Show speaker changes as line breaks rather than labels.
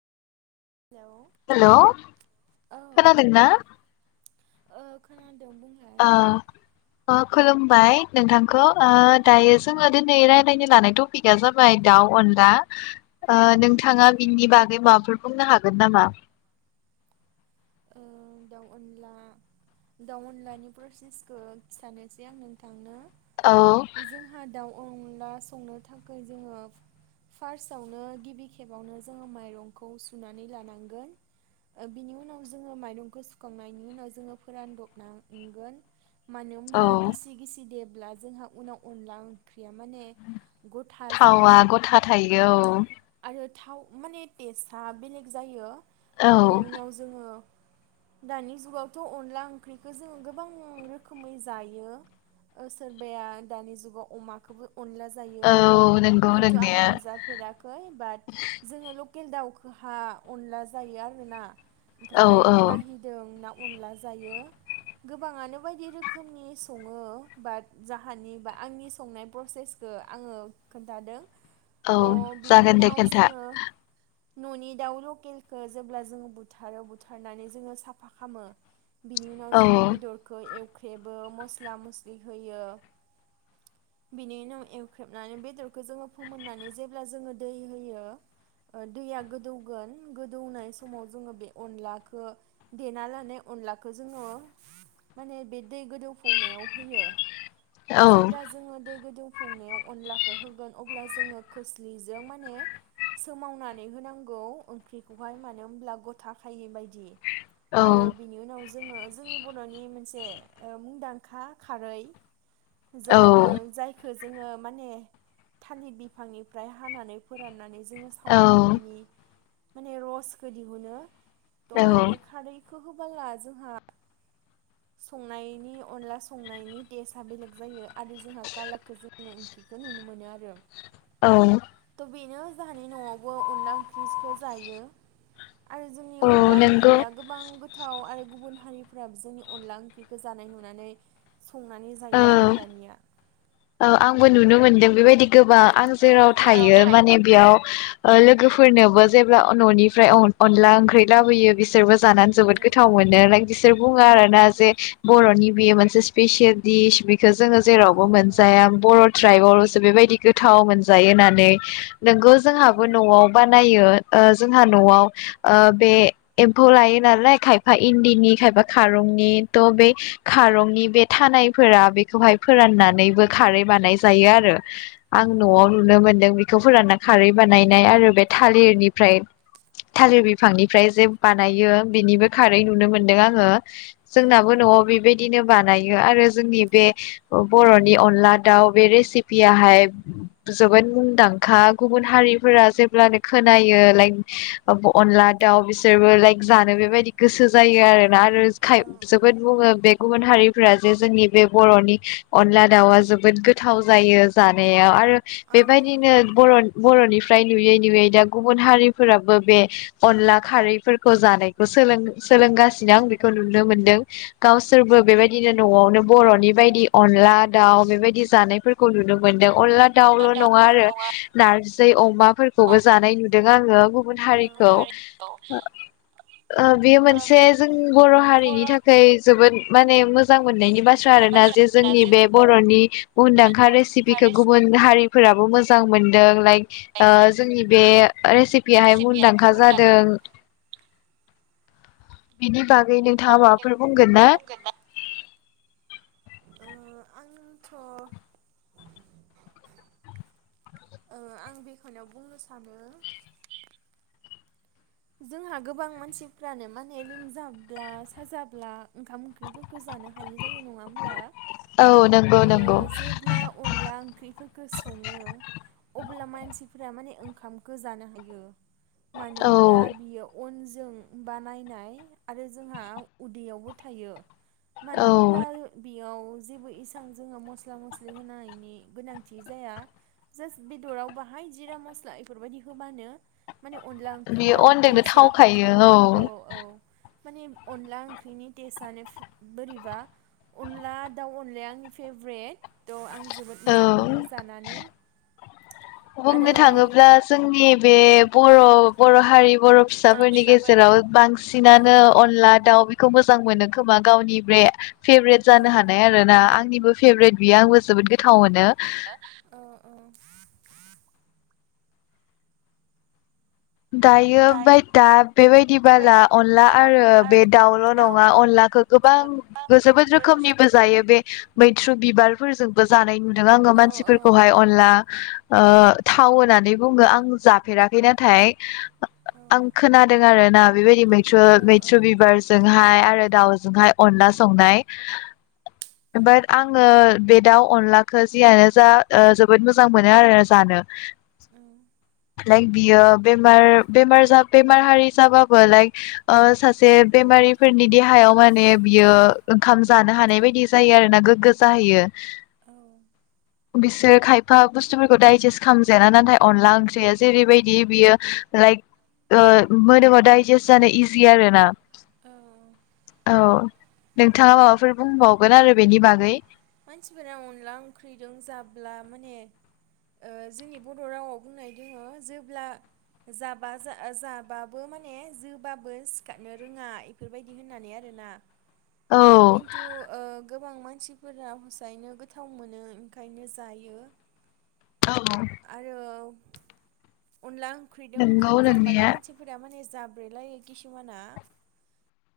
Hello
hello
औ
खोनादोंना
ओ खोनादों बुंलाय
ओ अ खुलुमबाय नोंथांखौ ओ दायो जोङो दिनै रायलायनो लानाय टपिकआ जाबाय दाउ अनला ओ नोंथाङा बिनि बागै मा [unintelligible] बुंनो हागोन नामा
ओ दाउ अनला दाउ अनलानि प्रसेसखौ खिथानोसै आं नोंथांनो
औ
जोंहा दाउ अनला संनो थाखाय जोङो फार्स्टआवनो गिबि खेबावनो जोङो माइरंखौ सुनानै लानांगोन बिनि उनाव जोङो माइरंखौ सुखांनायनि उनाव जोङो फोरानदबनांगोन मानो
औ
होमब्ला गिसि गिसि दे ब्ला जोंहा उनाव अनला ओंख्रिया माने गथा
थावा
जायो
गथा थायो
आरो थाव माने टेस्टआ बेलेग जायो
औ
ओ बेनि‌ उनाव दानि जुगावथ' अनला ओंख्रिखौ जोङो गोबां रोखोमै जायो सोरबाया दानि जुगाव अमाखौबो अनला जायो
औ नंगौ
खिन्थु आं
नोंनाया
मोनजाफेराखै बाट जों ल केल दावखौहा अनला जायो आरोना
औ
ओमफ्राय
औ
बिलाहिदों ना अनला जायो गोबाङानो बायदि रोखोमनि सङो बात जाहानि बा आंनि संनाय प्रसेसखौ आङो खोन्थादों
औ
अ बिनि
जागोन दे
उनाव
खिन्था
जोङो न'नि दाउ लकेलखौ जेब्ला जोङो बु थारो बुथारनानै जोङो साफा खामो बिनि उनाव
औ
जोङो बेदरखौ एव ख्रेबो मसला मसलि होयो बिनि उनाव एवख्रेबनानै बेदरखौ जोङो फोमोननानै जेब्ला जोङो दै होयो दैया गोदौगोन गोदौनाय समाव जोङो बे अनलाखौ देना लानाय अनलाखौ जोङो माने बे दै गोदौफौनायाव होयो
औ
जेब्ला जोङो दै गोदौ फौनायाव अनलाखौ होगोन अब्ला जोङो खोस्लिजों माने सोमावनानै होनांगौ ओंख्रिखौहाय मानो होमब्ला गथा खायै बायदि
औ
आरो बिनि उनाव जोङो जोंनि बर'नि मोनसे ओ मुंदांखा खारै ज'
औ
ओ जायखौ जोङो माने थालिर बिफांनिफ्राय हानानै फोराननानै जोङो
औ
सावनानै बिनि माने रसखो दिहुन मोनो त' बे खारै बेखौ होबोला जोंहा संनायनि अनला संनायनि टेसआ बेलेग जायो आरो जोंहा कालारखौ जोङो ओंख्रिखौ नुनो मोनो आरो
औ
थ' बेनो जोंहानि न'आवबो अनला ओंख्रिखौ जायो आरो जोंनि
औ
अनला
नंगौ
ओंख्रिया गोबां गोथाव आरो गुबुन हारिफ्राबो जोंनि अनला ओंख्रिखौ जानाय नुनानै संनानै जायो
औ
आरो दानिया
औ आंबो नुनो मोनदों बेबायदि गोबा आं जेराव थायो माने बेयाव ओ लोगोफोरनोबो जेब्ला न'निफ्राय अ-अनला ओंख्रि लाबोयो बिसोरबो जानानै
औ
जोबोद गोथाव मोनो लाइक बिसोर बुङो
औ
आरोना जे बर'नि बेयो मोनसे सिपिसियेल दिस बे जोङो
औ
जेरावबो मोनजा बर' ट्राइबावल'सो बेबायदि गोथाव मोनजायो होननानै नोंगौ जोंहाबो न'आव बान नायो ओ जोंहा न'आव ओ बे एम्फौ लायो नालाय खायफा इन्दिनि खायफा खारंनि थ बे खारंनि बे थानायफोरा बेखौहाय फोराननानैबो खारै बानाय जायो आरो
औ
आं न'आव नुनो मोनदों बेखौ बिखौ फोराना खारै बानायनाय आरो बे थालिरनिफ्राय थालिर बिफांनिफ्राय जे बानायो बिनिबो खारै नुनो मोनदों आङो जोंनाबो न'आव बेबाय बिदिनो बानायो आरो जोंनि बे बर'नि बे अनला दाउ बे रेसिपियाहाय जोबोद मुंदांखा गुबुन हारिफोरा जेब्लानो खोनायो लाइक अनला दाउ बिसोरबो लाइक जानो बेबायदि गोसो जायो आरो आरो
औ
खाय जोबोद बुङो बे गुबुन हारिफोरा जे जोंनि बे बर'नि अनला दाउआ जोबोद गोथाव जायो जानायाव आरो
औ औ
बेबायदिनो बरनि-बर'नि फ्राय नुयै नुयै दा गुबुन हारिफोराबो बे अनला खारैफोरखौ जानायखौ सोलों-सोलोंगासिनो आं बेखौ नुनो मोनदों गावसोरबो बेबायदिनो न'आवनो बर'नि बायदि अनला दाउ बेबायदि जानायफोरखौ नुनो मोनदों अनला दाउल' नङा आरो नारजि अमाफोरखौबो जानाय नुदों आङो गुबुन हारिखौ
अमाफोरखौ
ओ बेयो मोनसे
बे
जों बर' हारिनि थाखाय जोबोद माने मोजां मोननायनि बाथ्रा आरोना जे जोंनि बे बर'नि मुंदांखा रेसिपिखौ गुबुन हारि फोराबो मोजां मोनदों लाइक ओ
रेसिपि
जोंनि बे रेसिपियाहाय मुंदांखा जादों। बिनि बा नोंथाङा
बागै नों
माबाफोर बुंगोन ना?
ओ आंथ ओ आं बेखनो बुंनो सानो जोंहा गोबां मानसिफ्रानो माने लोमजाब्ला साजाब्ला ओंखाम ओंख्रिफोरखौ जानो हाया जायो नङा होमब्ला।
औ नंगौ
ओ
नंगौ
जेब्ला अनला ओंख्रिफोरखौ सङो अब्ला मानसि फोरा माने ओंखामखो जानो हायो। मानो
औ
अब्ला बियो अन जों बानायनाय आरो जोंहा उदैयावबो थायो। मानो
औ
होमब्ला बेयाव जेबो इसां जोङो मस्ला मस्लि होनायनि गोनांथि जाया। जास बेदराव बाहाय जिरा मस्ला इफोरबायदि होबानो माने अनला
बियो
ओंख्रियाव
अनजोंनो
टेसआ
थावखायो
फैखायो। औ औ माने अनला ओंख्रिनि टेस्टनो बोरैबा अनला दाउ अनलाया आंनि फेभ्रेट। थ आं जोबोद
औ
मोजां मोनो जानानै। आरो
बुंनो थाङोब्ला जोंनि बे बर' बर' हारि बर' फिसाफोरनि गेजेराव
औ
बांसिनानो अनला दाउ खौ मोजां मोनो खोमा गावनि बे फेभरेट
औ
जानो हानाय आरो ना आंनि आनिबो फेभरेट बियो आंबो जोबोद गोथाव मोनो।
औ औ
दायो बाय दा बेबायदि बाला अनला आरो बे दाउल
दाउ
नङा अनलाखौ गोबां जोबोद रोखोमनिबो जायो। बे मै थ्रु बिबारफोरजोंबो जानाय नु नो आङो
औ औ औ
मानसिफोरखौहाय अनला ओ थाव होननानै बुङो। आं जाफेराखै नाथाय
औ
आं खोनादों आरो ना बेबायदि मैथ्रु
औ
मैथ्रु बिबारजोंहाय आरो आरो दाउजोंहाय अनला संनाय बाट आङो बे दाउ अनलाखौ जियानो जा ओ जोबोद मोजां मोनो आरो जानो। [inaudible] लाइक बियो बेमार बेमार जा बेमार हारि जाबाबो लाइक अ सासे बेमारिफोरनि देहायाव माने बियो ओंखाम जानो हानाय बाय दि जायो आरो ना गोगगो जाहैयो।
औ
बिसोर खायफा बुस्थुफोरखौ दाइजेस्ट खालामजायाना नाथाय अनला ओंख्रिया जेरैबायदि बियो लाइक अ मोदोमाव दाइजेस्ट जानो इजि आरो ना औ नोंथाङा माबाफोर बुंबावगोन आरो बेनि बागै
मानसिफोरा अनला ओंख्रिजों जाब्ला माने अ जोंनि बर' रावाव बुंनाय दङ जेब्ला जाबा जाबाबो माने जोबाबो सिखारनो रोङा बेफोरबायदि होननानै आरोना
औ
खिन्थु अ गोबां मानसि फोरा हसायैनो गोथाव मोनो ओंखायनो जायो
औ
आरो अनला ओंख्रिदों ओंखाम
नंगौ
जाबोला
नोंनाया
मानसिफोरा माने जाब्रैलायो खिसुमाना